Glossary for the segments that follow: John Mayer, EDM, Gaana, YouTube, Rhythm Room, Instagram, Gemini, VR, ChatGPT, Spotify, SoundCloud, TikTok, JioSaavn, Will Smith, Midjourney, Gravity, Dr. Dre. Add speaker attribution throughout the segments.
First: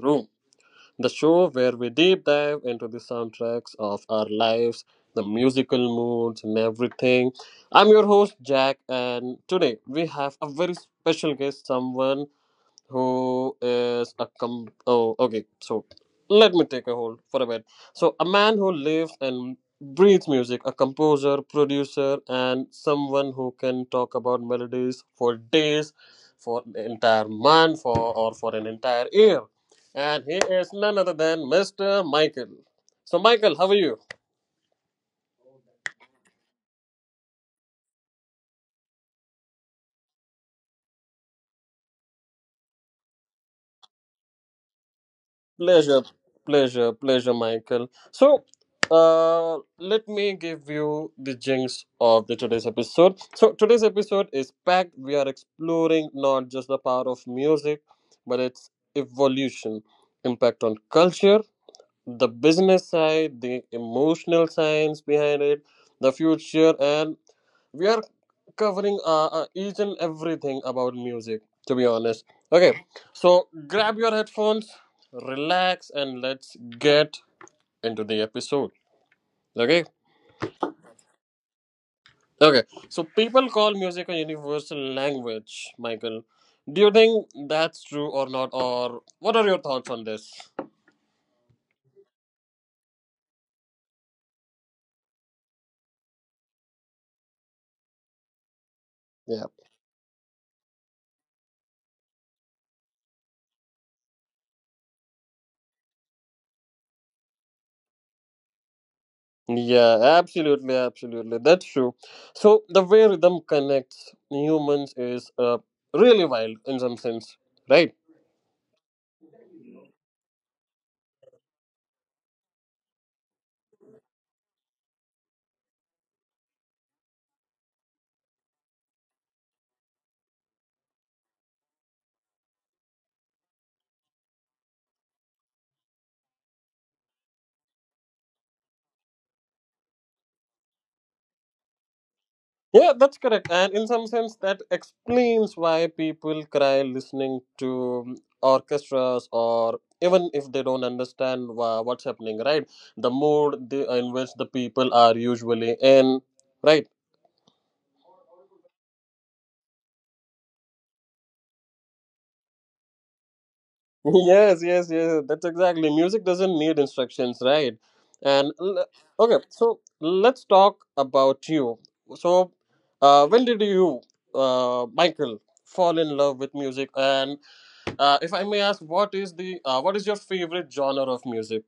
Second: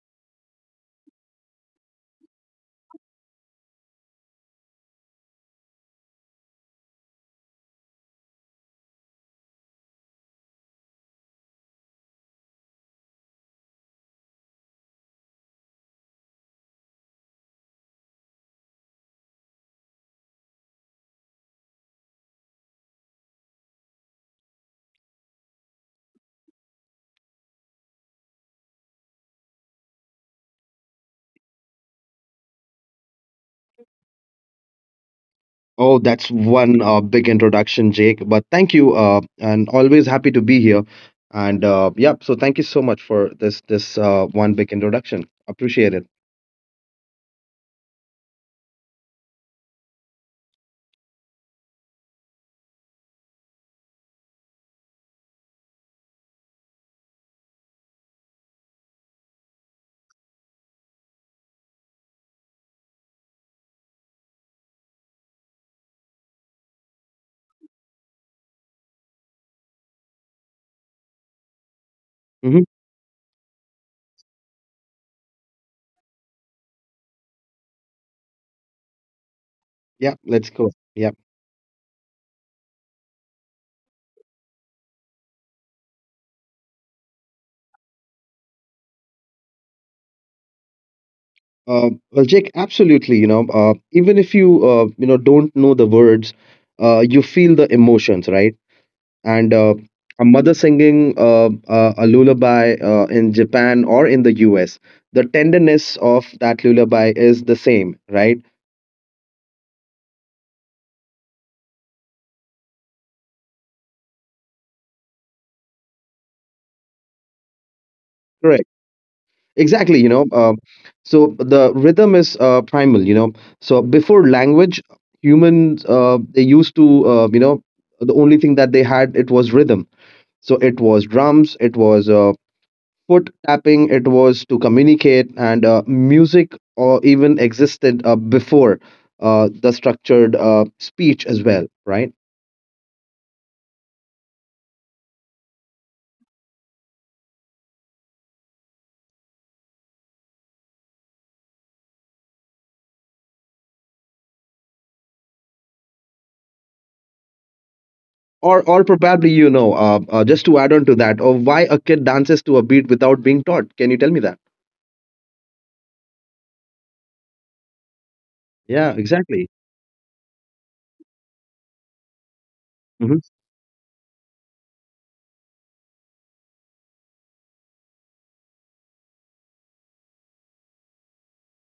Speaker 1: Room, the show where we deep dive into the soundtracks of our lives, the musical moods, and everything. I'm your host, Jack, and today we have a very special guest, someone who is a okay, so let me take a hold for a bit, so a man who lives and breathes music, a composer, producer, and someone who can talk about melodies for days, for the entire month, for or for an entire year. And he is none other than Mr. Michael. So Michael, how are you?
Speaker 2: Oh, that's one big introduction, Jake. But thank you, and always happy to be here. And yeah, so thank you so much for this one big introduction. Appreciate it.
Speaker 1: Pleasure, pleasure, pleasure, Michael. So, let me give you the jinx of the today's episode. So, today's episode is packed. We are exploring not just the power of music, but its evolution, impact on culture, the business side, the emotional science behind it, the future, and we are covering each and everything about music, to be honest.
Speaker 2: hmm
Speaker 1: Okay, so grab your headphones, relax, and let's get into the episode. Okay,
Speaker 2: Yeah, let's go. Yeah.
Speaker 1: okay, so people call music a universal language, Michael. Do you think that's true or not, or what are your thoughts on this?
Speaker 2: Well, Jake, absolutely. You know, even if you you know don't know the words, you feel the emotions, right?
Speaker 1: Yeah.
Speaker 2: And a mother singing a lullaby in Japan or in the U.S., the tenderness of that lullaby is the same, right?
Speaker 1: Yeah, absolutely, absolutely. That's true. So the way rhythm connects humans is really wild in some sense, right?
Speaker 2: Correct. Exactly, you know. So the rhythm is primal, you know. So before language, humans they used to, the only thing that they had it was rhythm. So it was drums, it was foot tapping, it was to communicate, and music or even existed before the structured speech as well, right?
Speaker 1: Yeah, that's correct. And in some sense, that explains why people cry listening to orchestras, or even if they don't understand what's happening, right? The mood in which the people are usually in, right?
Speaker 2: Or probably you know, just to add on to that, or why a kid dances to a beat without being taught? Can you tell me that?
Speaker 1: Yes, yes, yes, that's exactly, music doesn't need instructions, right? and l-
Speaker 2: Yeah,
Speaker 1: okay,
Speaker 2: exactly.
Speaker 1: so let's talk about you. So when did you, Michael, fall in love with music? And if I may ask, what is the what is your favorite genre of music?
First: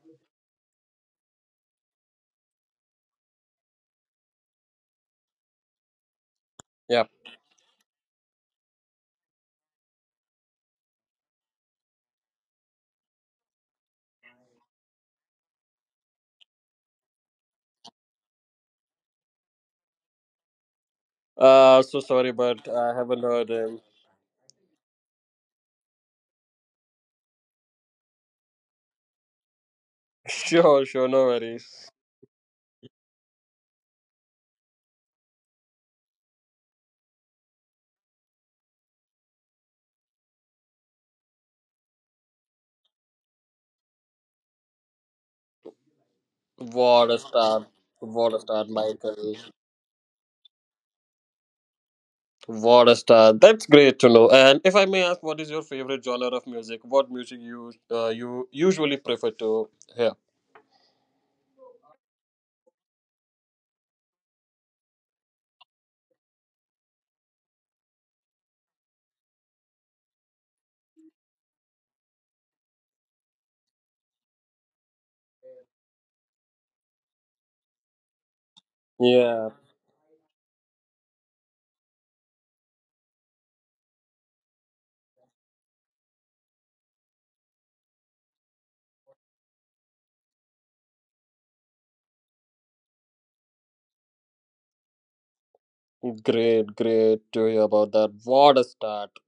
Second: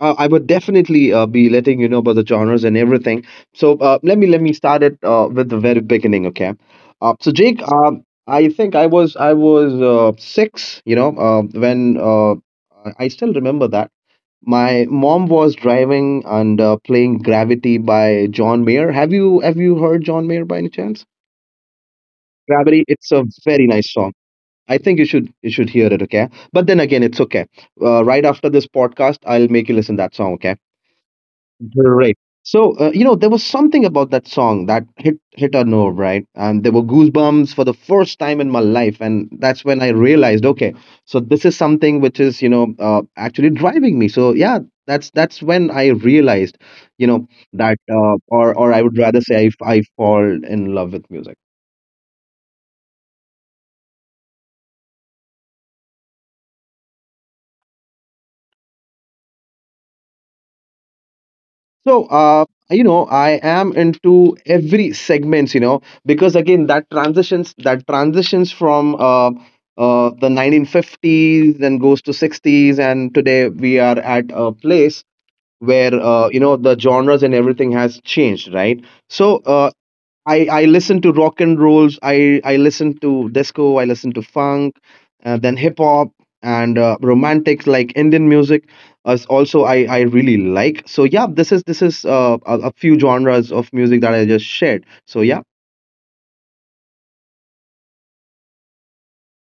Speaker 2: I would definitely be letting you know about the genres and everything. So let me start it with the very beginning, okay?
Speaker 1: Yeah.
Speaker 2: So Jake, I think I was six, you know, when uh, I still remember that my mom was driving and playing Gravity by John Mayer. Have you heard John Mayer by any chance?
Speaker 1: So sorry, but
Speaker 2: Gravity,
Speaker 1: I
Speaker 2: it's a
Speaker 1: haven't heard
Speaker 2: very nice
Speaker 1: him.
Speaker 2: song. I think you should hear it, okay? But then again, it's okay. Right after this podcast, I'll make you listen that song, okay?
Speaker 1: Sure, sure, no worries.
Speaker 2: Right. So, you know, there was something about that song that hit a nerve, right? And there were goosebumps for the first time in my life, and that's when I realized, okay, so this is something which is, you know, actually driving me. So, yeah, that's when I realized, you know,
Speaker 1: What a
Speaker 2: that,
Speaker 1: start! What a
Speaker 2: or I
Speaker 1: start,
Speaker 2: would rather say,
Speaker 1: Michael!
Speaker 2: I fall in love with music.
Speaker 1: What a star! That's great to know. And if I may ask, what is your favorite genre of music? What music you you usually prefer to hear?
Speaker 2: So, you know, I am into every segments, you know, because again, that transitions from the 1950s and goes to 60s, and today we are at a place where you know the genres and everything has changed, right? So,
Speaker 1: Yeah,
Speaker 2: I listen to rock and rolls. I listen to disco. I listen to funk, then hip hop and romantics like Indian music. As also, I really like. So yeah, this is a few genres of music that I just shared. So yeah.
Speaker 1: great, great to hear about that. What a start!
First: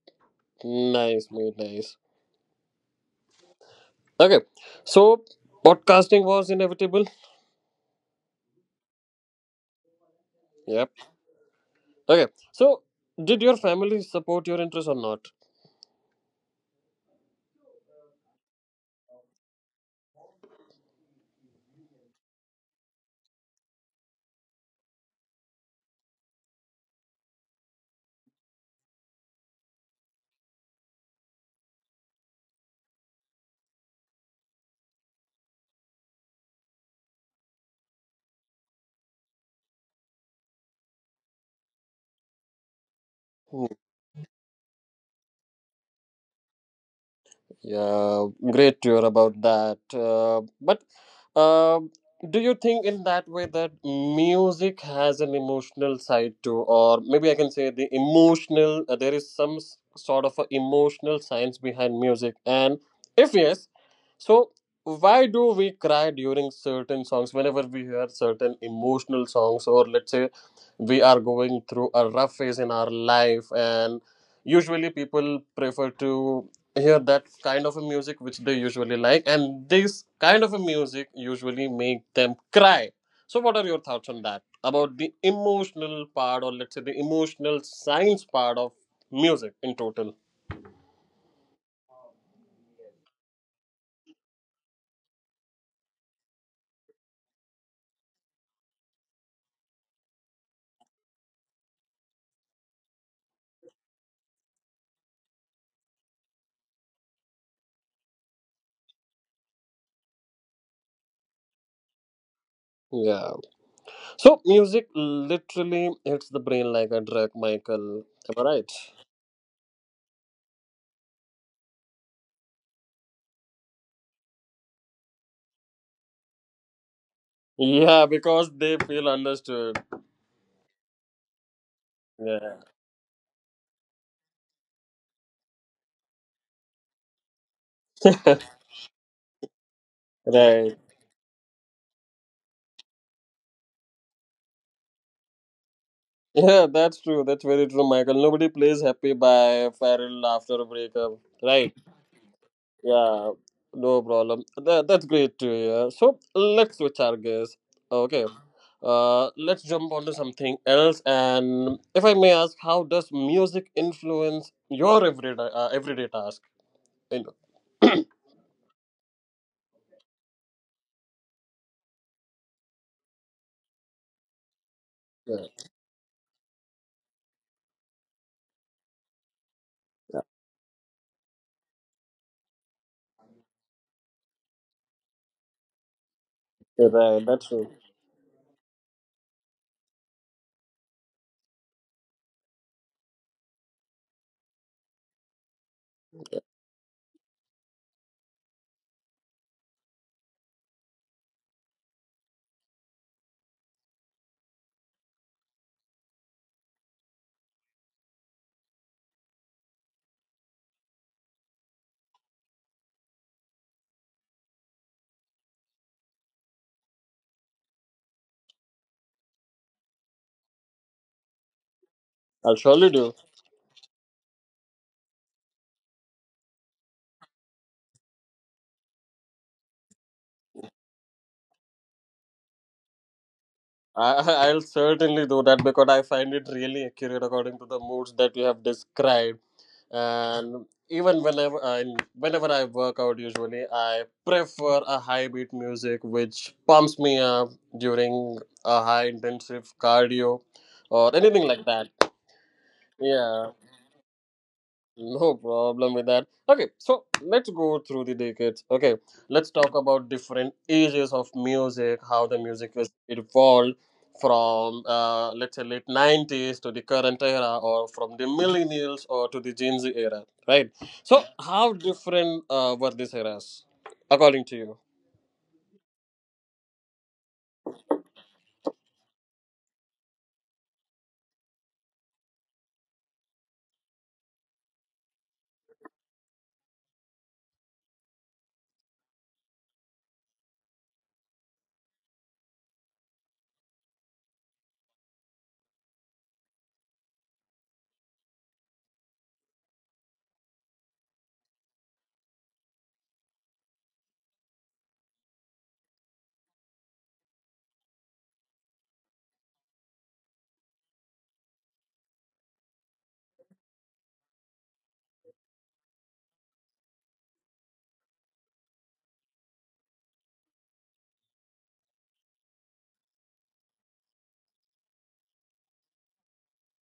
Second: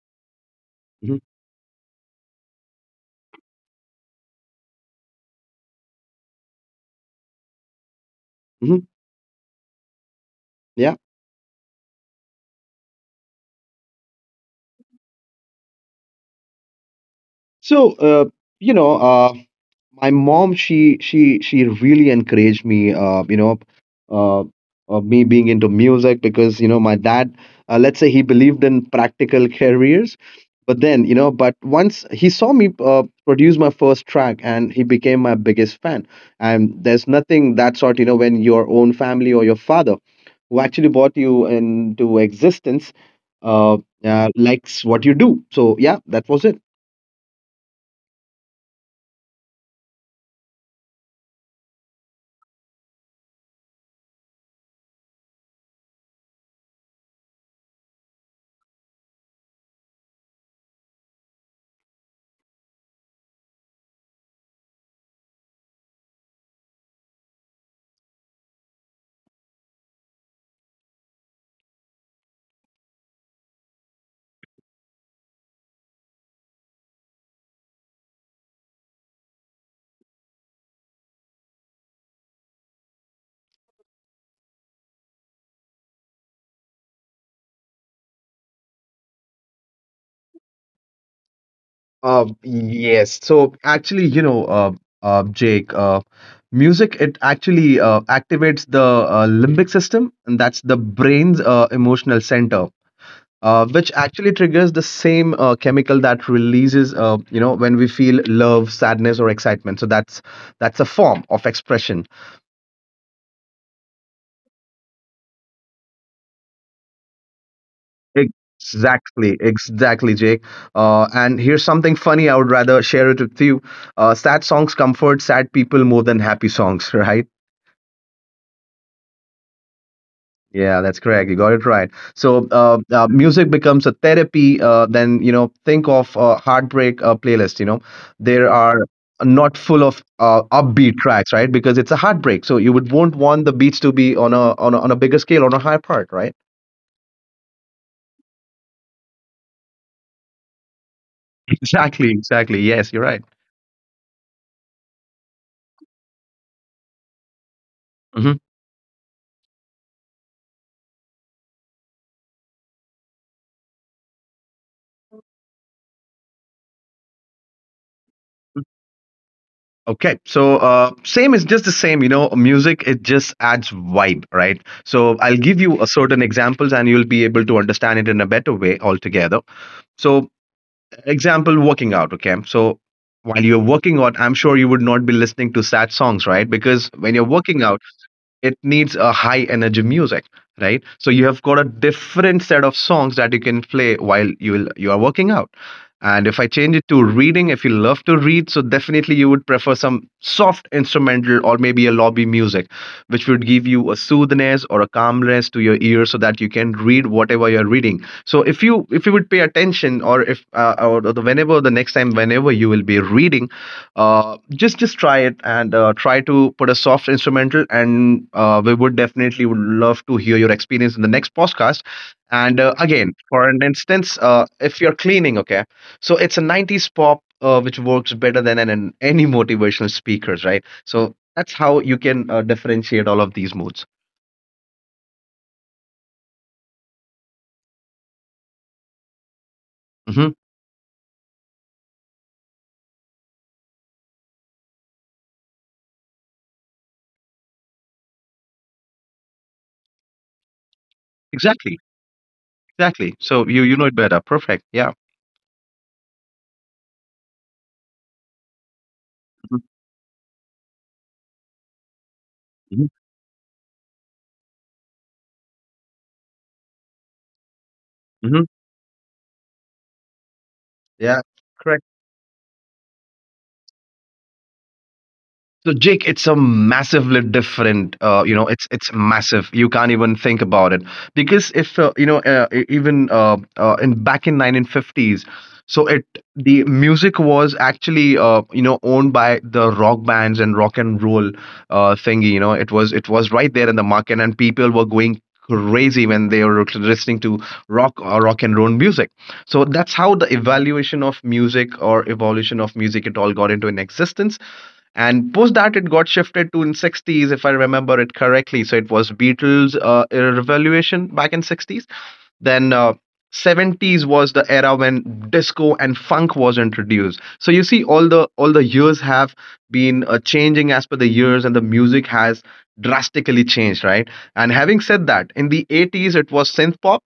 Speaker 2: hmm
Speaker 1: Nice, mate, nice. Okay, so podcasting was inevitable.
Speaker 2: hmm
Speaker 1: Yep.
Speaker 2: yeah.
Speaker 1: Okay, so did your family support your interest or not?
Speaker 2: So you know. My mom she really encouraged me you know uh of me being into music because you know my dad, let's say he believed in practical careers, but then you know but once he saw me produce my first track and he became my biggest fan. And there's nothing that sort you know when your own family or your father, who actually brought you into existence, uh, likes what you do. So yeah, that was it.
Speaker 1: Yeah, great to hear about that. But um do you think in that way that music has an emotional side too, or maybe I can say the emotional? There is some sort of a emotional science behind music, and if yes, so why do we cry during certain songs whenever we hear certain emotional songs, or let's say we are going through a rough phase in our life and usually people prefer to hear that kind of a music which they usually like, and this kind of a music usually make them cry. So what are your thoughts on that about the emotional part, or let's say the emotional science part of music in total?
Speaker 2: Yes. So actually, you know, Jake, music it actually activates the limbic system, and that's the brain's emotional center, which actually triggers the same chemical that releases, you know, when we feel love, sadness, or excitement. So that's a form of expression.
Speaker 1: Yeah. So music literally hits the brain like a drug, Michael, am I right?
Speaker 2: Exactly, exactly, Jake. And here's something funny. I would rather share it with you. Sad songs comfort sad people more than happy songs, right?
Speaker 1: Yeah, because they feel understood.
Speaker 2: Yeah, that's correct. You got it right. So,
Speaker 1: Yeah.
Speaker 2: music becomes a therapy. Then you know, think of a heartbreak playlist. You know, there are not full of
Speaker 1: Right.
Speaker 2: upbeat tracks, right? Because it's a heartbreak, so you would won't want the beats to be on a on a bigger scale, on a higher part, right?
Speaker 1: Yeah, that's true, that's very true, Michael. Nobody plays Happy by Farrell after a breakup. Right.
Speaker 2: Exactly, exactly. Yes, you're right.
Speaker 1: Yeah, no problem. That, that's great to hear. So let's switch our gears.
Speaker 2: hmm
Speaker 1: Okay. Let's jump onto something else. And if I may ask, how does music influence your everyday everyday task? You know.
Speaker 2: Okay, so same is just the same. You know, music it just adds vibe, right? So I'll
Speaker 1: Yeah.
Speaker 2: give you a certain examples, and you'll be able to understand it in a better way altogether. So example working out, okay, so while you're working out, I'm sure you would not be listening to sad songs, right? Because
Speaker 1: Yeah,
Speaker 2: when you're
Speaker 1: right, that's
Speaker 2: working out
Speaker 1: true.
Speaker 2: it needs a high energy music, right? So you have got a different set of songs that you can play while you are working out. And if I change it to reading, if you love to read, so definitely you would prefer some soft instrumental or maybe a lobby music, which would give you a soothingness or a calmness to your ear so that you can read whatever you're reading. So if you would pay attention or if or the, whenever the next time whenever you will be reading, just try it and try to put a soft instrumental and we would definitely would love to hear your experience in the next podcast. And
Speaker 1: I'll surely
Speaker 2: again,
Speaker 1: do.
Speaker 2: for an instance, if you're cleaning, okay, so it's a 90s pop which works better than any motivational speakers, right? So that's how you can differentiate all of these moods.
Speaker 1: I, I'll certainly do that because I find it really accurate according to the moods that you have described.
Speaker 2: hmm
Speaker 1: And even whenever I work out, usually I prefer a high beat music which pumps me up during a high intensive cardio or anything
Speaker 2: Exactly,
Speaker 1: like that.
Speaker 2: exactly. So you
Speaker 1: Yeah.
Speaker 2: you know it better. Perfect. Yeah.
Speaker 1: No problem with that. Okay, so let's go through the decades. Okay, let's talk about different ages of music, how the
Speaker 2: hmm
Speaker 1: music was evolved from let's say late 90s to the current era, or from the
Speaker 2: hmm
Speaker 1: millennials or to the Gen Z era, right?
Speaker 2: Yeah.
Speaker 1: So
Speaker 2: Correct.
Speaker 1: how different were these eras according to you?
Speaker 2: So Jake, it's a massively different. You know, it's massive. You can't even think about it because if you know, e- even in back in 1950s, so it the music was actually you know owned by the rock bands and rock and roll thingy. You know, it was right there in the market, and people were going crazy when they were listening to rock or rock and roll music. So that's how the evaluation of music or evolution of music it all got into an existence. And post that it got shifted to in 60s, if I remember it correctly, so it was Beatles revolution back in 60s. Then 70s was the era when disco and funk was introduced. So you see all the years have been changing as per the years and the music has drastically changed, right? And having said that, in the 80s it was synth pop,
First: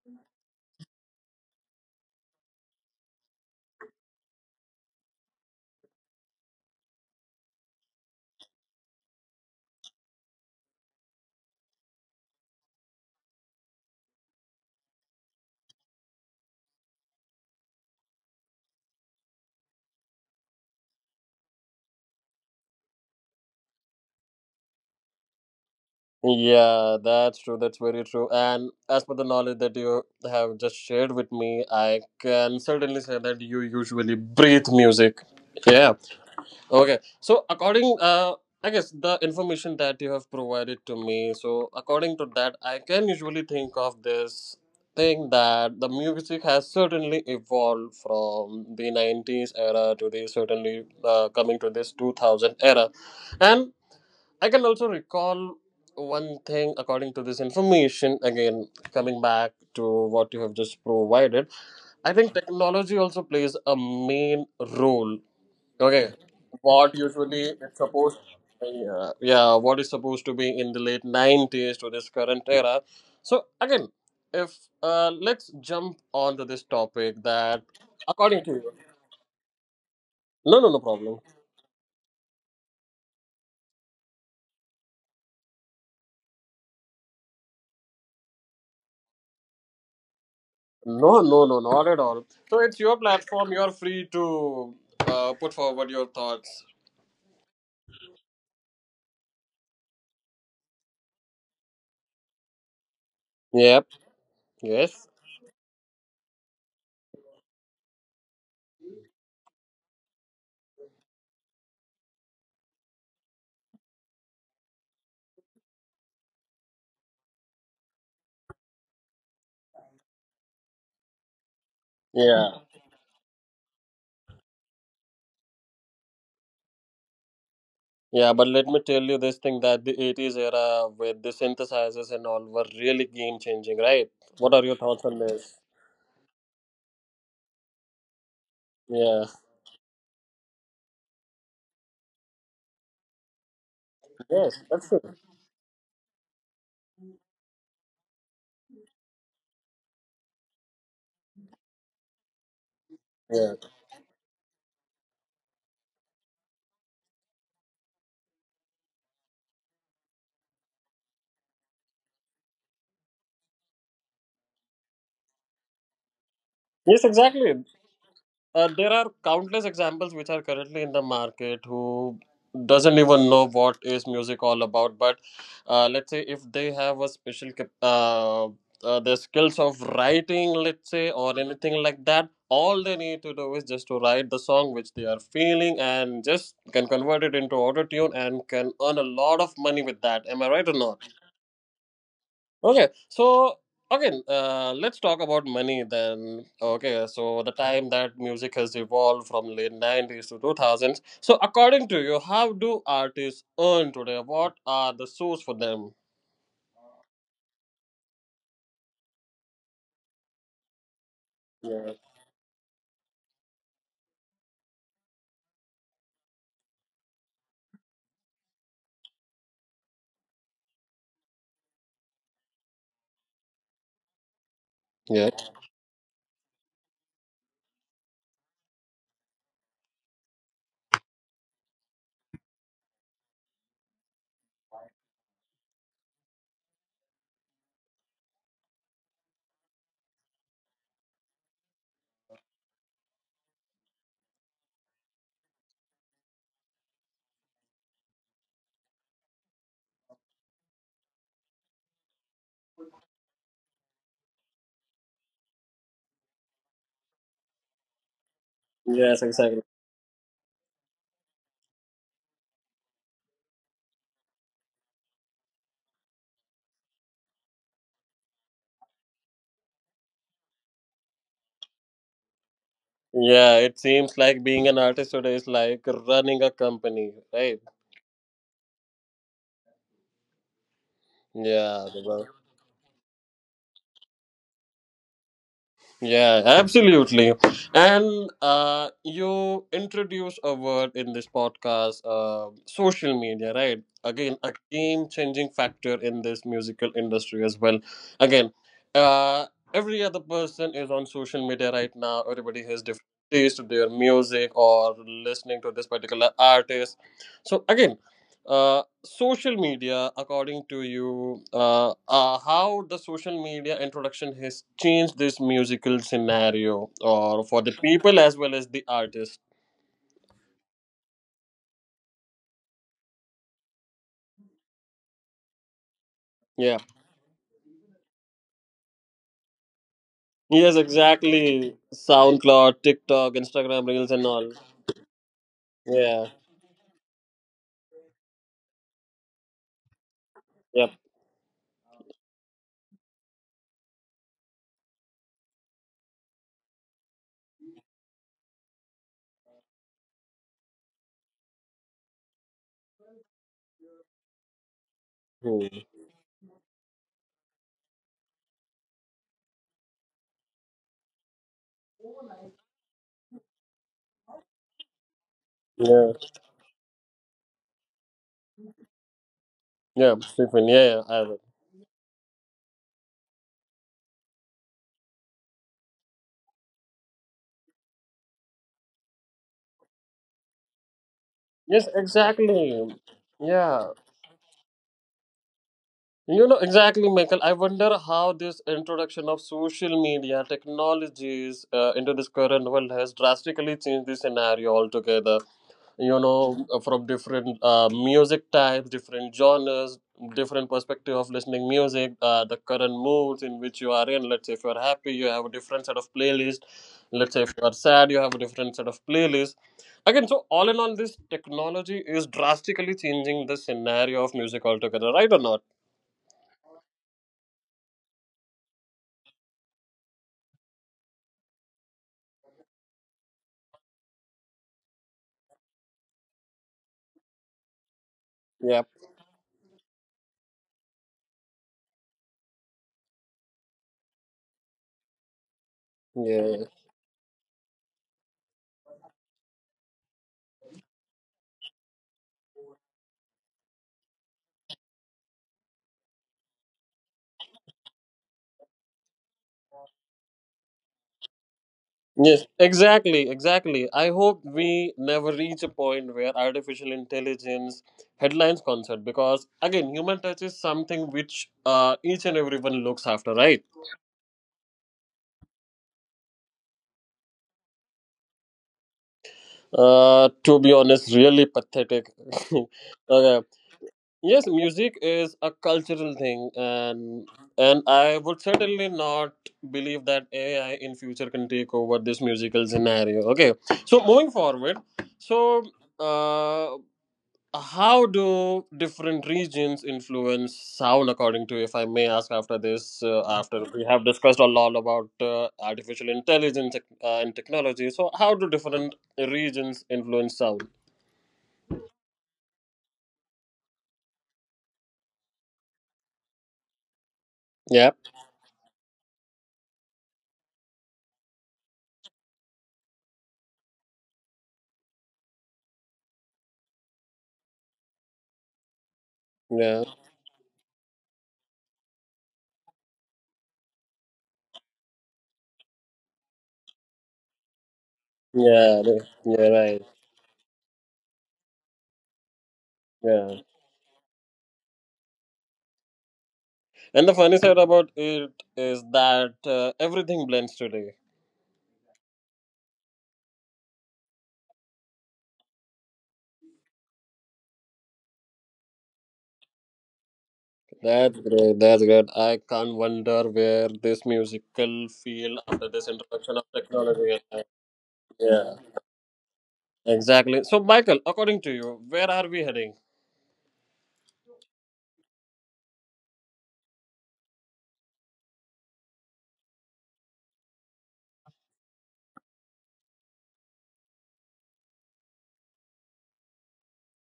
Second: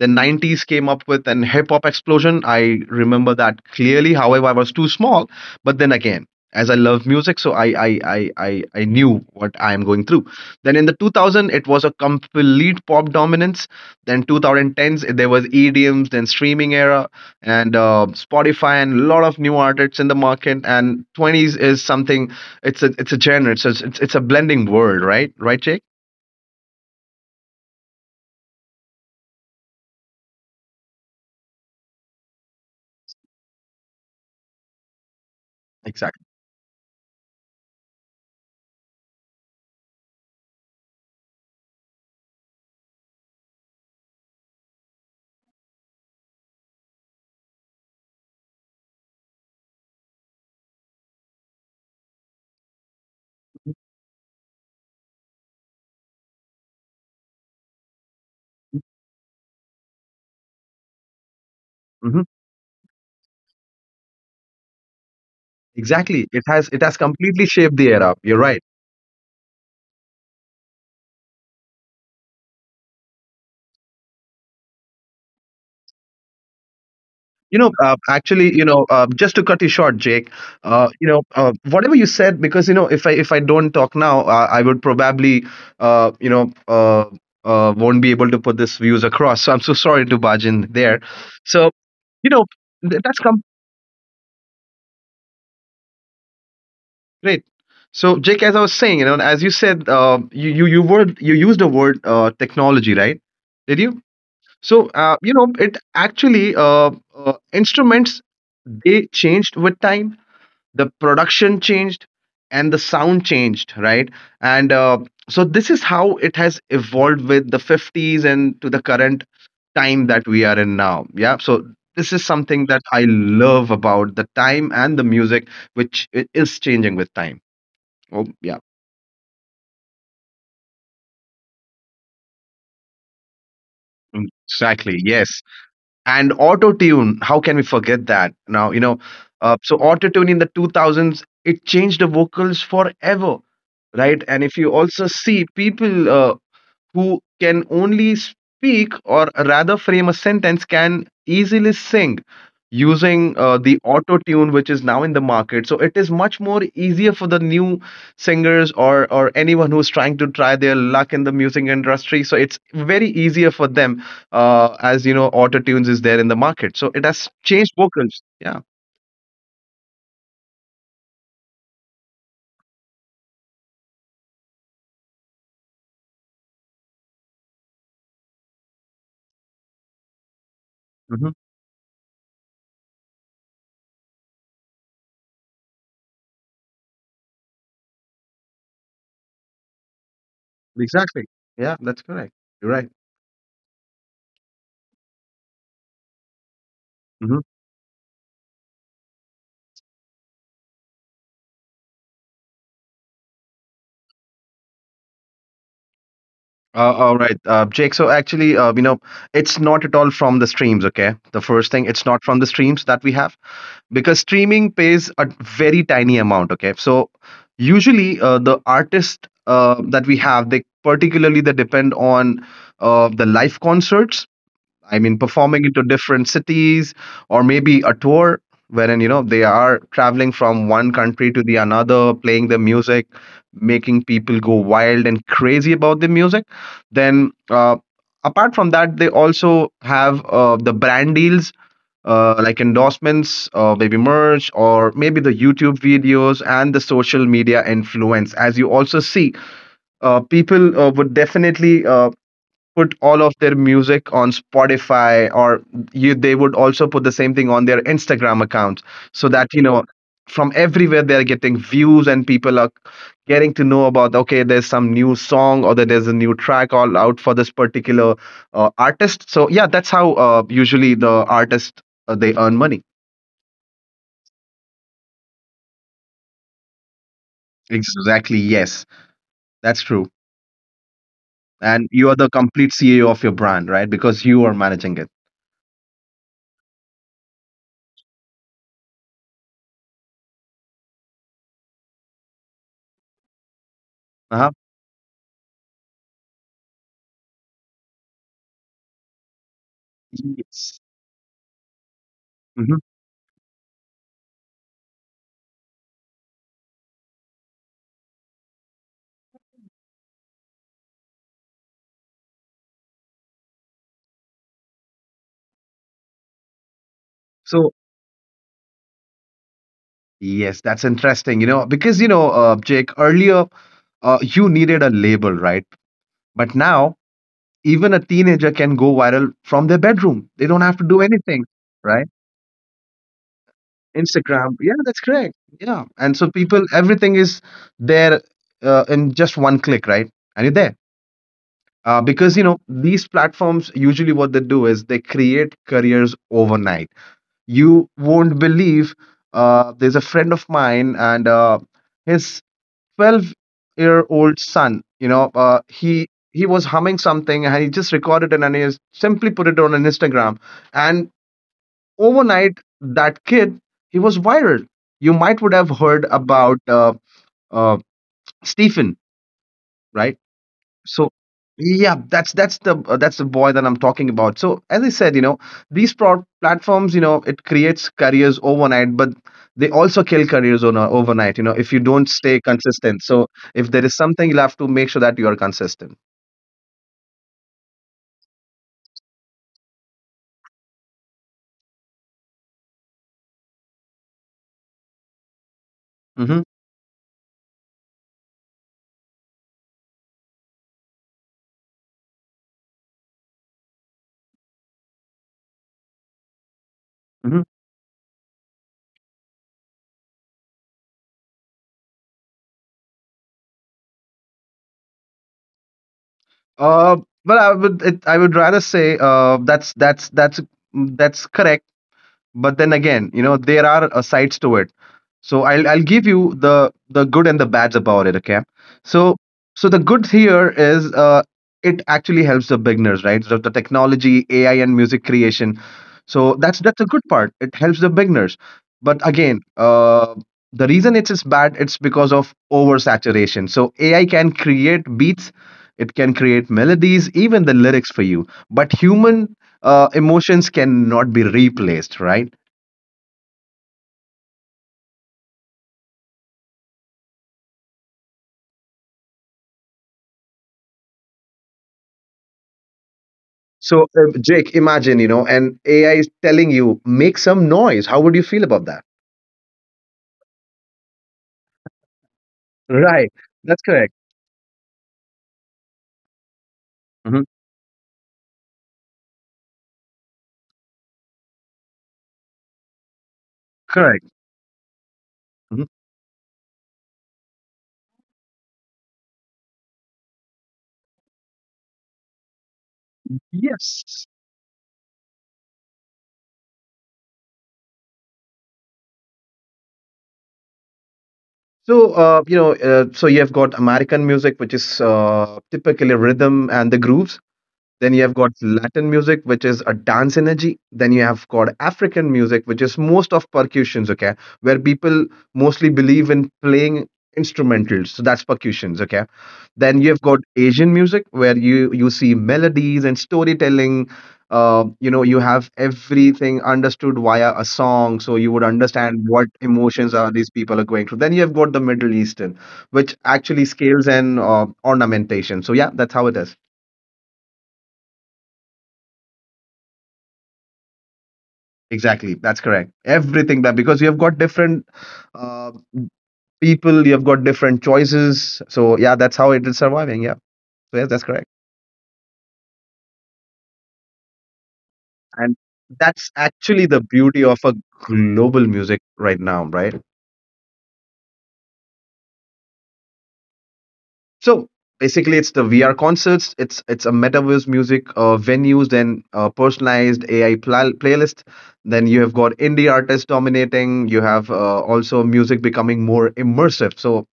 Speaker 2: the 90s came up with an hip hop explosion. I remember that clearly, however I was too small, but then again, as I love music, so I knew what I am going through. Then in the 2000, it was a complete pop dominance. Then 2010s, there was EDMs, then streaming era, and Spotify, and a lot of new artists in the market. And 20s is something. It's a genre. So it's a blending world, right? Right, Jake?
Speaker 1: Yeah, that's true. That's very true. And as per the knowledge that you have just shared with me, I can certainly say that you usually breathe music. Yeah.
Speaker 2: Exactly.
Speaker 1: Okay. So according I guess the information that you have provided to me, so according to that I can usually think of this thing that the music has certainly evolved from the 90s era to the certainly coming to this 2000 era. And I can also recall one thing according to this information, again coming back to what you have just provided. I
Speaker 2: hmm
Speaker 1: think technology also plays a main role. Okay,
Speaker 2: Exactly. It
Speaker 1: what
Speaker 2: has
Speaker 1: usually
Speaker 2: completely
Speaker 1: is
Speaker 2: shaped the era.
Speaker 1: supposed,
Speaker 2: You're right.
Speaker 1: yeah, yeah, what is supposed to be in the late '90s to this current era. So again, if let's jump onto this topic
Speaker 2: You
Speaker 1: that
Speaker 2: know,
Speaker 1: according
Speaker 2: actually,
Speaker 1: to
Speaker 2: you
Speaker 1: you,
Speaker 2: know, just to cut you short, Jake.
Speaker 1: no, no, no
Speaker 2: You know,
Speaker 1: problem.
Speaker 2: whatever you said, because you know, if I don't talk now, I would probably, uh, you know, uh, won't be able to put this views across. So I'm so sorry to barge in there.
Speaker 1: No, no, no,
Speaker 2: So,
Speaker 1: not at all.
Speaker 2: you know,
Speaker 1: So it's your
Speaker 2: that's come
Speaker 1: platform. You're free to put forward your thoughts.
Speaker 2: great. So, Jake, as I was saying, you know, as you said, you used the word technology, right? Did
Speaker 1: Yep.
Speaker 2: you? So,
Speaker 1: Yes.
Speaker 2: you know, it actually instruments they changed with time, the production changed, and the sound changed, right? And so this is how it has evolved with the 50s and to the current time that we are in now. Yeah, so this is something
Speaker 1: Yeah.
Speaker 2: that I love about the time and the music, which is changing with time. Oh
Speaker 1: Yeah, but
Speaker 2: yeah.
Speaker 1: let me tell you this thing that the 80s era with the synthesizers and all were really game changing, right?
Speaker 2: Mm,
Speaker 1: What are your
Speaker 2: exactly
Speaker 1: thoughts on
Speaker 2: yes.
Speaker 1: this?
Speaker 2: And auto tune, how can we forget that now, you know.
Speaker 1: Yeah.
Speaker 2: So auto tune in the 2000s it changed the vocals forever, right? And if
Speaker 1: Yes,
Speaker 2: you
Speaker 1: that's true.
Speaker 2: also see people who can only speak or rather frame a sentence can easily sing using
Speaker 1: Yeah.
Speaker 2: the auto tune which is now in the market, so it is much more easier for the new singers or anyone who's trying to try their luck in the music industry, so it's very easier for them. As you know auto tunes is there in the market, so it
Speaker 1: Yes,
Speaker 2: has
Speaker 1: exactly.
Speaker 2: changed vocals. Yeah.
Speaker 1: There are countless examples which are currently in the market who doesn't even know what is music all about. But let's say if they have a special the skills of writing, let's say,
Speaker 2: hmm
Speaker 1: or anything like that, all they need to do is just to write the song which they are feeling and just can convert it into auto tune and can earn a lot of money with that. Am I right or not?
Speaker 2: exactly. Yeah, that's correct. You're right.
Speaker 1: Okay, so again, let's talk about money then. Okay,
Speaker 2: Mm-hmm.
Speaker 1: so the time that music has evolved from late 90s to 2000s. So according to you, how do artists earn today? What are the source for them?
Speaker 2: All right, Jake. So actually, you know, it's not at all from the streams. Okay, the first thing,
Speaker 1: Yeah.
Speaker 2: it's not from the streams that we have because streaming pays a very tiny amount. Okay, so usually the artist that we have, they particularly they depend on the live concerts. I mean,
Speaker 1: Yeah.
Speaker 2: performing into different cities, or maybe a tour wherein, you know, they are traveling from one country to the another, playing the music, making people go wild and crazy about the music. Then, apart from that, they also have the brand deals. Like endorsements, maybe merch, or maybe the YouTube videos and the social media influence. As you also see, people would definitely put all of their music on Spotify, or they would also put the same thing on their Instagram accounts,
Speaker 1: Yes,
Speaker 2: so that you
Speaker 1: exactly.
Speaker 2: know, from everywhere they're getting views, and people are getting to know about, okay, there's some new song, or that there's a new track all out for this particular artist. So yeah, that's how usually the artist, they earn money.
Speaker 1: Yeah, it seems like being an artist today is like running a company, right?
Speaker 2: Exactly, yes, that's true. And
Speaker 1: Yeah.
Speaker 2: you are the complete CEO of your brand, right? Because you are managing it.
Speaker 1: Yeah, absolutely. And you introduce a word in this podcast, social media, right? Again,
Speaker 2: Uh-huh.
Speaker 1: a game changing factor in this musical industry as well. Again, uh, every other person
Speaker 2: Yes.
Speaker 1: is on social media right now. Everybody has
Speaker 2: Hmm.
Speaker 1: different taste to their music or listening to this particular artist. So, again, uh, social media according to you how the social media introduction has changed this musical scenario or for the
Speaker 2: So
Speaker 1: people as well as the artist.
Speaker 2: yes, that's interesting. You know, because you know, Jake, earlier you needed a label, right?
Speaker 1: Yeah,
Speaker 2: But now even a teenager can go viral from their bedroom. They don't
Speaker 1: yes,
Speaker 2: have to do anything,
Speaker 1: exactly,
Speaker 2: right?
Speaker 1: SoundCloud, TikTok, Instagram reels, and all.
Speaker 2: Instagram. Yeah, that's correct. Yeah, and
Speaker 1: Yeah.
Speaker 2: so people, everything is there, in just one click, right? And you're there.
Speaker 1: Yep.
Speaker 2: Because you know these platforms usually what they do is they create careers overnight. You won't believe. There's a friend of mine, and his 12-year-old son, you know, uh,
Speaker 1: Hmm.
Speaker 2: he he was humming something, and he just recorded it, and he has simply put it on an Instagram, and overnight that kid, he was viral. You might would have heard
Speaker 1: Yeah,
Speaker 2: about uh, Stephen,
Speaker 1: yeah,
Speaker 2: right?
Speaker 1: Stephen, yeah, yeah
Speaker 2: So
Speaker 1: I will.
Speaker 2: yeah, that's the that's the boy that I'm talking about. So as I said, you know, these platforms, you know, it creates careers overnight, but they also kill careers on overnight, you know, if you
Speaker 1: Yes,
Speaker 2: don't stay
Speaker 1: exactly.
Speaker 2: consistent. So if there
Speaker 1: Yeah.
Speaker 2: is something, you'll have to make sure that you are consistent.
Speaker 1: You know, exactly, Michael. I wonder how this introduction of social media technologies into this current world has drastically changed the scenario altogether. You
Speaker 2: Hmm.
Speaker 1: know, from different music types, different genres, different perspective of listening music, the current moods in which you are in. Let's say if you are happy, you have a different set of playlist. Let's say
Speaker 2: Hmm.
Speaker 1: if you are sad, you have a different set of playlist. Again, so all in all, this technology is drastically changing the scenario of music altogether, right or not?
Speaker 2: uh but I would rather say that's that's correct. But then again, you know, there are sides to it. So I'll give you the good and the bads about it, okay.
Speaker 1: Yeah.
Speaker 2: So so the good here is it actually helps the beginners, right? So the technology, AI and music creation, so that's
Speaker 1: Yeah.
Speaker 2: that's a good part. It helps the beginners. But again, the reason it's bad, it's because of oversaturation. So AI can create beats, it can create melodies, even the lyrics for you, but human emotions cannot be replaced, right?
Speaker 1: Yes, exactly, exactly. I hope we never reach a point where artificial intelligence headlines concert, because again, human touch is something which each and everyone looks after, right?
Speaker 2: So, Jake, imagine, you know, and AI is telling you, make some noise. How would you feel about that?
Speaker 1: To be honest, really pathetic.
Speaker 2: Right.
Speaker 1: Okay.
Speaker 2: That's correct.
Speaker 1: Yes, music is a cultural thing,
Speaker 2: Mhm.
Speaker 1: and I would certainly not believe that AI in future can take over this musical scenario. Okay,
Speaker 2: Correct.
Speaker 1: so moving forward,
Speaker 2: Mhm.
Speaker 1: so. Uh, how do different regions influence sound? According to, if I may ask, after this after we
Speaker 2: Yes.
Speaker 1: have discussed a lot about artificial intelligence and technology, so how do different regions influence sound?
Speaker 2: So, so you've got American music, which is typically rhythm and the grooves. Then you
Speaker 1: Yep.
Speaker 2: have got Latin music, which is a dance energy. Then you have got African music, which is most of percussions, okay, where people mostly believe in playing instrumentals. So that's percussions, okay. Then you
Speaker 1: Yeah,
Speaker 2: have got Asian music, where you see melodies and storytelling. You have everything understood via a song, so you would understand what
Speaker 1: yeah, right.
Speaker 2: emotions are these people are going through. Then you have got the Middle Eastern, which actually
Speaker 1: Yeah,
Speaker 2: scales and ornamentation. So yeah, that's how it is.
Speaker 1: and the funny side about it is that everything blends today.
Speaker 2: Exactly, that's correct. Everything, that because you have got different uh, people, you have got different choices. So yeah, that's how it is surviving. Yeah, so yes, that's correct.
Speaker 1: That's great, that's great. I can't wonder where this musical
Speaker 2: And
Speaker 1: feel after this
Speaker 2: that's
Speaker 1: introduction of
Speaker 2: actually the beauty
Speaker 1: technology.
Speaker 2: of a global
Speaker 1: Yeah.
Speaker 2: music right now, right?
Speaker 1: Exactly. So, Michael, according to you, where are we heading?
Speaker 2: So basically, it's the VR concerts. It's a metaverse music venues, then personalized AI playlist. Then you have got indie artists dominating. You have also music becoming more immersive. So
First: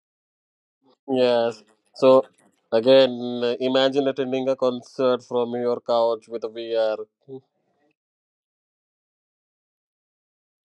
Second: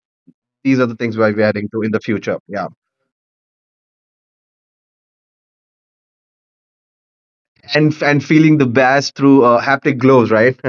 Speaker 2: these are the things where we're
Speaker 1: Yes.
Speaker 2: heading to in the
Speaker 1: So,
Speaker 2: future. Yeah.
Speaker 1: again, imagine attending a concert from your couch with a VR.
Speaker 2: And feeling the bass through haptic gloves, right?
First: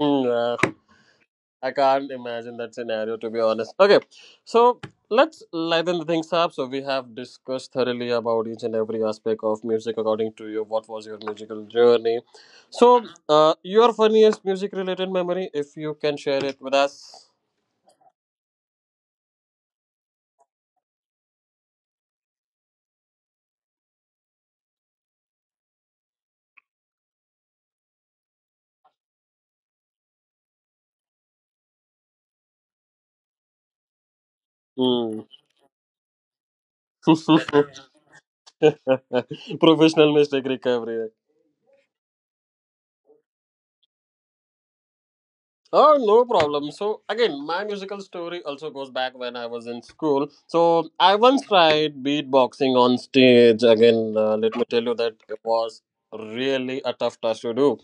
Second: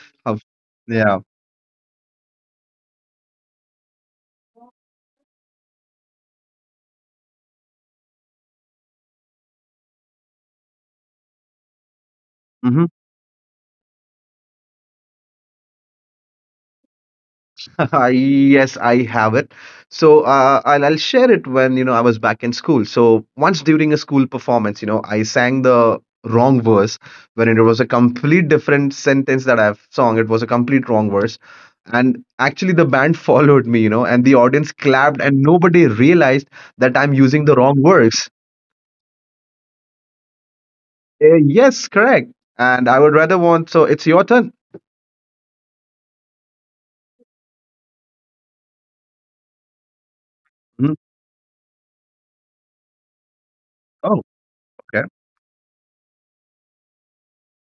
Speaker 1: Hmm,
Speaker 2: Of-
Speaker 1: yeah.
Speaker 2: yeah.
Speaker 1: I can't imagine that scenario, to be honest. Okay. So, let's lighten the things up. So, we have discussed thoroughly about each and every aspect of music according to you. What was your musical journey?
Speaker 2: Hmm.
Speaker 1: So, your funniest music related memory, if you can share it with us.
Speaker 2: Yes, I have it. So I'll share it. When you know I was back in school, so once during a school performance, you know, I sang the wrong verse when it was a complete different sentence that I've sung. It was a complete wrong verse. And actually, the band followed me, you know, and the audience
Speaker 1: Hmm.
Speaker 2: clapped, and nobody realized that I'm using the wrong words.
Speaker 1: Professional mistake recovery.
Speaker 2: Yes, correct. And I would rather want. So it's your turn.
Speaker 1: Oh, no problem. So, again, my musical story also goes back when I was in school. So, I once tried beatboxing on stage. Again,
Speaker 2: Mhm.
Speaker 1: let me tell you that
Speaker 2: Okay.
Speaker 1: it was really a tough task to do.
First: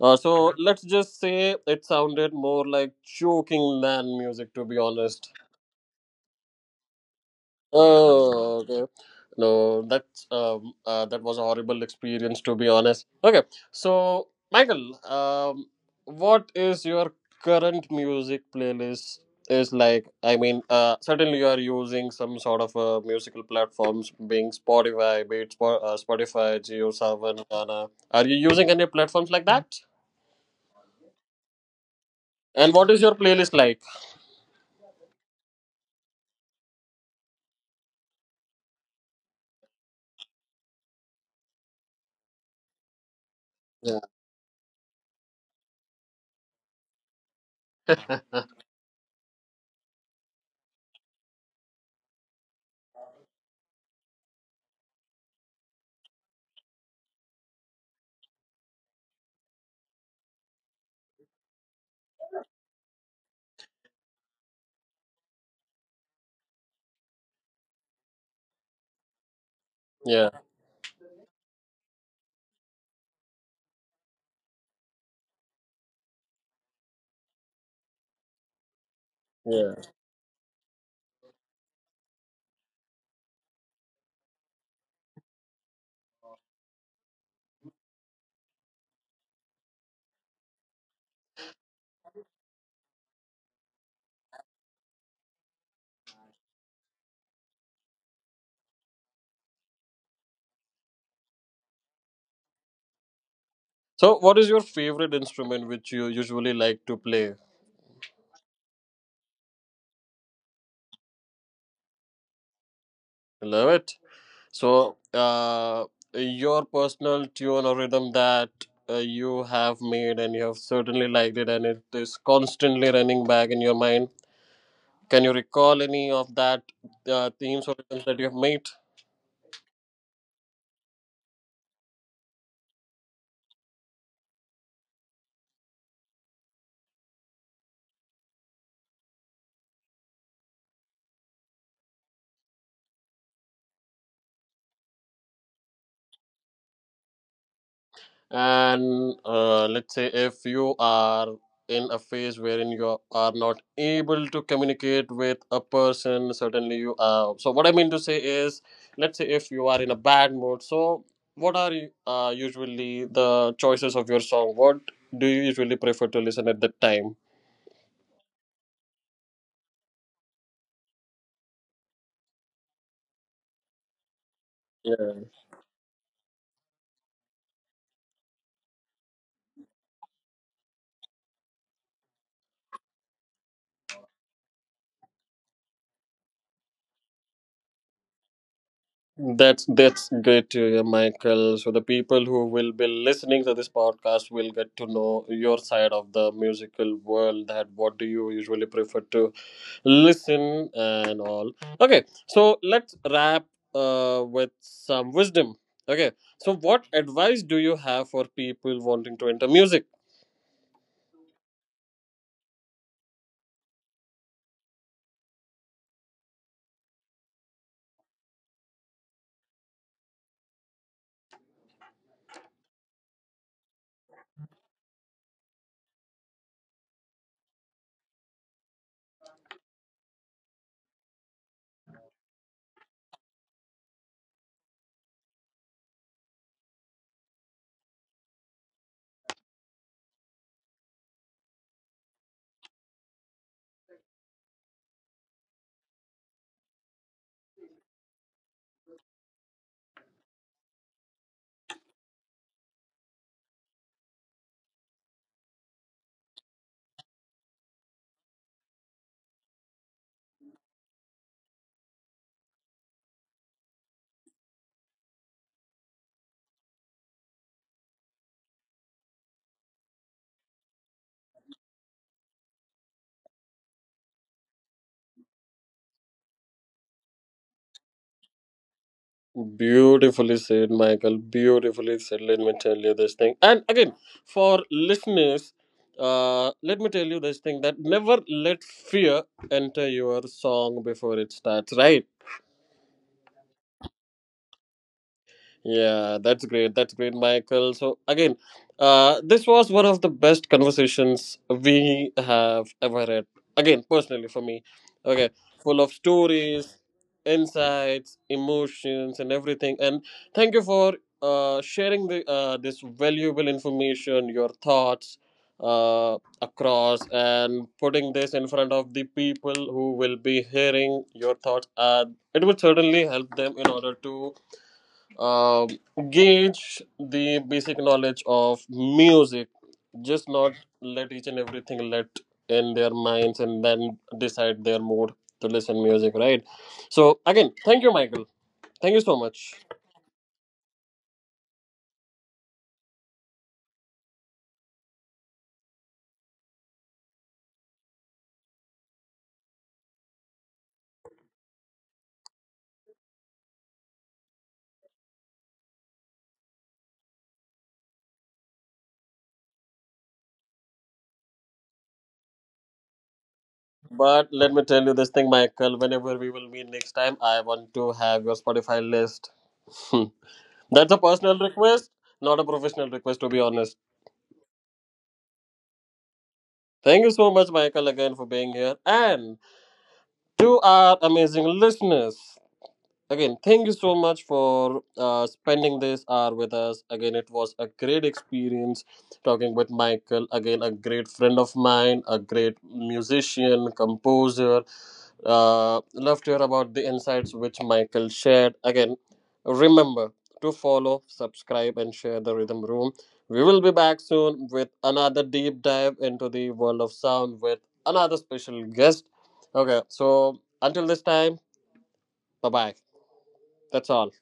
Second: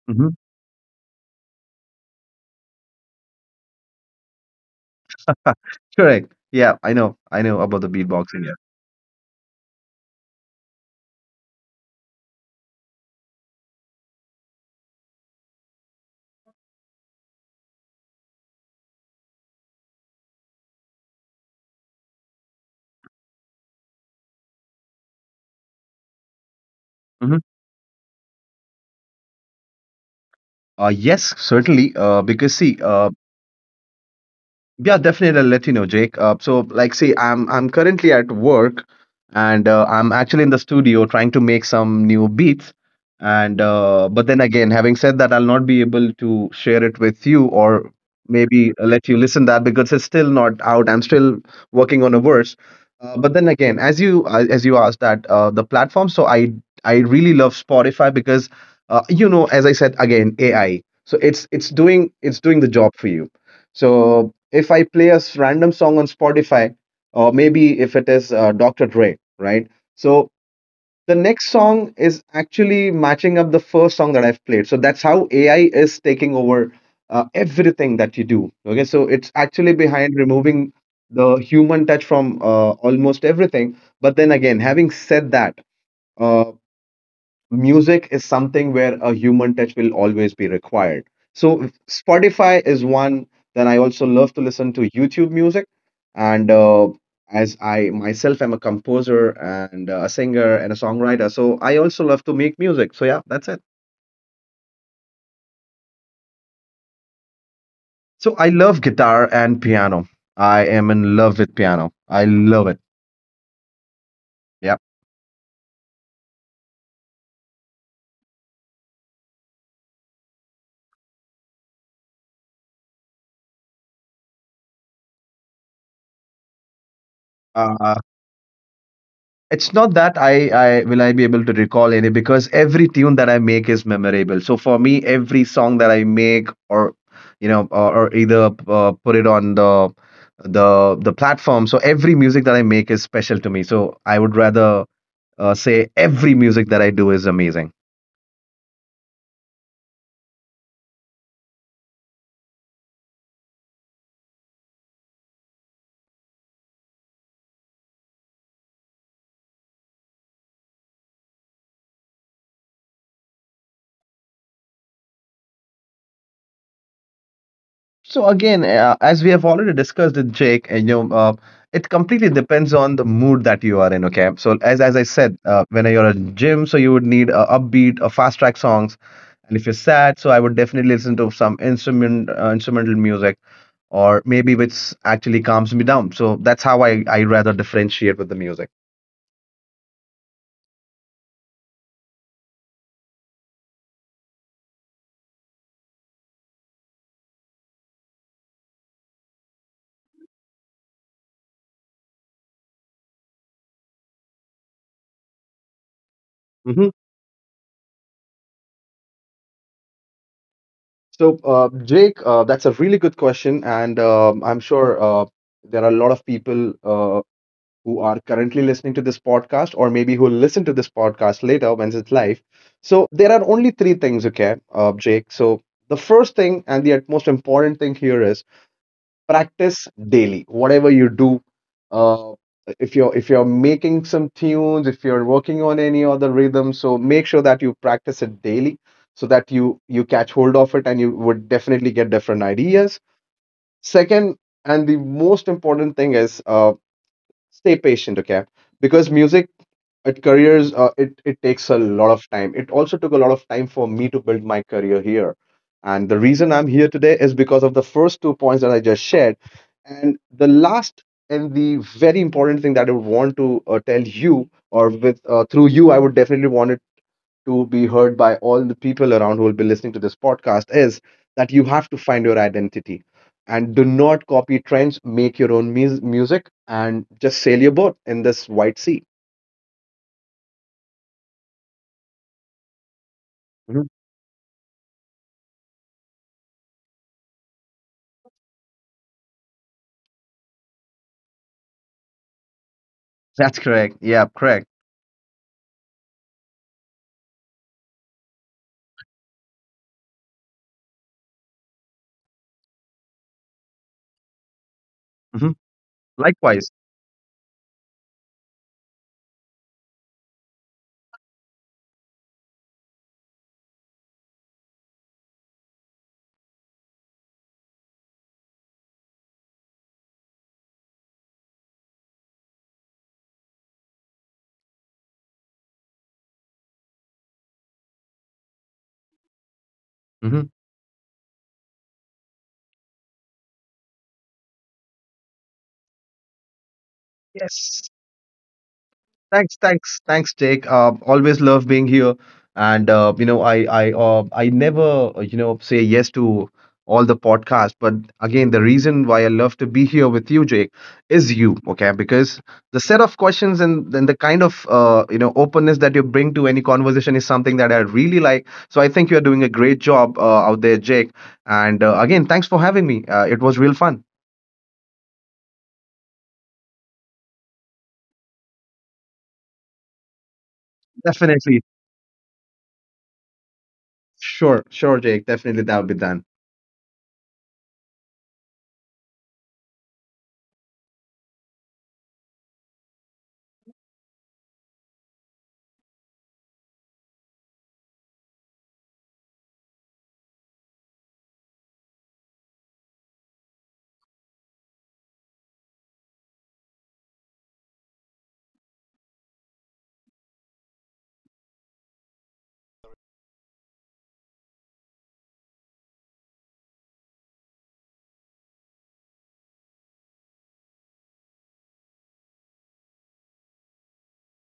Speaker 2: Mhm.
Speaker 1: So, let's just say it sounded more like choking man music, to be honest.
Speaker 2: Correct. Yeah, I know. I know about the beatboxing. Yeah.
Speaker 1: Oh, okay. No, that's that was a horrible experience, to be honest. Okay, so Michael, what is your current music playlist? Is like, I mean, certainly you are using some sort of musical platforms, being Spotify, be it Spotify,
Speaker 2: Hmm.
Speaker 1: JioSaavn, Gaana. Are you using any platforms like that?
Speaker 2: Yes, certainly.
Speaker 1: And what is your playlist like?
Speaker 2: Yeah, definitely. I'll let you know, Jake. I'm currently at work, and I'm actually in the studio trying to make some new beats. And
Speaker 1: Yeah.
Speaker 2: but then again, having said that, I'll not be able to share it with you, or maybe let you listen that because it's still not out. I'm still working on a verse. But then again, as you asked that the platform, so I really love Spotify because you know, as I said again, AI. So it's doing, it's doing the job for you. So if I play a random song on Spotify, or maybe if it is Dr. Dre, right? So
Speaker 1: Yeah,
Speaker 2: the next song is actually matching up the first song that I've played. So that's how AI is taking over everything that you do. Okay, so it's actually
Speaker 1: yeah.
Speaker 2: behind removing the human touch from almost everything. But then again, having said that, uh, music is something where a human touch will always be required. So Spotify is one. Then I also love to listen to YouTube music, and as I myself am a composer and a singer and a songwriter, so I also love to make music. So yeah, that's it.
Speaker 1: So, what is your favorite instrument which you usually like to play?
Speaker 2: So I love guitar and piano. I am in love with piano. I love it.
Speaker 1: Love it.
Speaker 2: Yeah.
Speaker 1: So, your personal tune or rhythm that you have made and you have certainly liked it, and it is constantly running back in your mind. Can you recall any of that themes or
Speaker 2: Uh,
Speaker 1: rhythms that you have made?
Speaker 2: it's not that I will I be able to recall any, because every tune that I make is memorable. So for me, every song that I make, or you know or either put it on the the platform. So every music that I make is special to me. So I would rather say every music that I do is amazing.
Speaker 1: And let's say if you are in a phase wherein you are not able to communicate with a person certainly you so what I mean to say is, let's say if you are in a bad mood, so what are you, usually the choices of your song, what do you usually prefer to listen at that time?
Speaker 2: So again, as we have already discussed with Jake, it completely depends on the mood that you are in. Okay, so as I said,
Speaker 1: Yeah,
Speaker 2: when you're at gym, so you would need upbeat, fast track songs, and if you're sad, so I would definitely listen to some instrumental music, or maybe which actually calms me down. So that's how I rather differentiate with the music.
Speaker 1: that's great to hear, Michael. So the people who will be listening to this podcast will get to know your side of the musical world, that what do you usually prefer to listen and all. Okay, so let's wrap with some wisdom. Okay, so
Speaker 2: Hmm.
Speaker 1: what advice do you have for people wanting to enter music?
Speaker 2: So Jake, that's a really good question, and um, I'm sure there are a lot of people who are currently listening to this podcast or maybe who listen to this podcast later once it's live. So there are only three things, okay, Jake. So the first thing and the most important thing here is practice daily. Whatever you do, uh, if you're making some tunes, if you're working on any other rhythm, so make sure that you practice it daily, so that you catch hold of it and you would definitely get different ideas. Second, and the most important thing is stay patient, okay, because music at careers, it takes a lot of time. It also took a lot of time for me to build my career here, and the reason I'm here today is because of the first two points that I just shared. And the last and the very important thing that I would want to tell you, or with through you I would definitely want to be heard by all the people around who will be listening to this podcast, is that you have to find your identity, and do not copy trends, make your own music, and just sail your boat in this white sea.
Speaker 1: Beautifully said, Michael, beautifully said. Let me tell you this thing, and
Speaker 2: Mhm.
Speaker 1: again, for listeners, let me tell you this thing, that never let fear enter your song before it starts, right?
Speaker 2: That's correct. Yeah, correct.
Speaker 1: Yeah, that's great. That's great, Michael. So again, this was one of the best conversations we have ever had. Again, personally for me, okay,
Speaker 2: Hmm.
Speaker 1: full of
Speaker 2: Likewise.
Speaker 1: stories, insights, emotions, and everything. And thank you for sharing the this valuable information, your thoughts across, and putting this in front of the people who will be hearing your thoughts. And it would certainly help them in order to uh, gauge the basic knowledge of music, just
Speaker 2: Hmm.
Speaker 1: not let each and everything let in their minds and then decide their mood to listen music, right? So again,
Speaker 2: Yes.
Speaker 1: thank you, Michael, thank you so
Speaker 2: Thanks,
Speaker 1: much.
Speaker 2: thanks, thanks, Jake. Always love being here, and you know, I never, you know, say yes to all the podcasts. But again, the reason why I love to be here with you, Jake, is you. Okay, because the set of questions and then the kind of, you know, openness that you bring to any conversation is something that I really like. So I think you are doing a great job out there, Jake. And again, thanks for having me. It was real fun.
Speaker 1: But let me tell you this thing, Michael, whenever we will meet next time, I want to have your Spotify list. Hmm. That's a personal
Speaker 2: Definitely,
Speaker 1: request, not a professional request, to be honest.
Speaker 2: sure, sure, Jake. Definitely, that will be done.
Speaker 1: Thank you so much, Michael, again, for being here. And to our amazing listeners, again, thank you so much for spending this hour with us. Again, it was a great experience talking with Michael. Again, a great friend of mine, a great musician, composer. Love to hear about the insights which Michael shared. Again, remember to follow, subscribe, and share the Rhythm Room. We will be back soon with another deep dive into the world of sound with another special guest. Okay, so until this time, bye bye. That's all.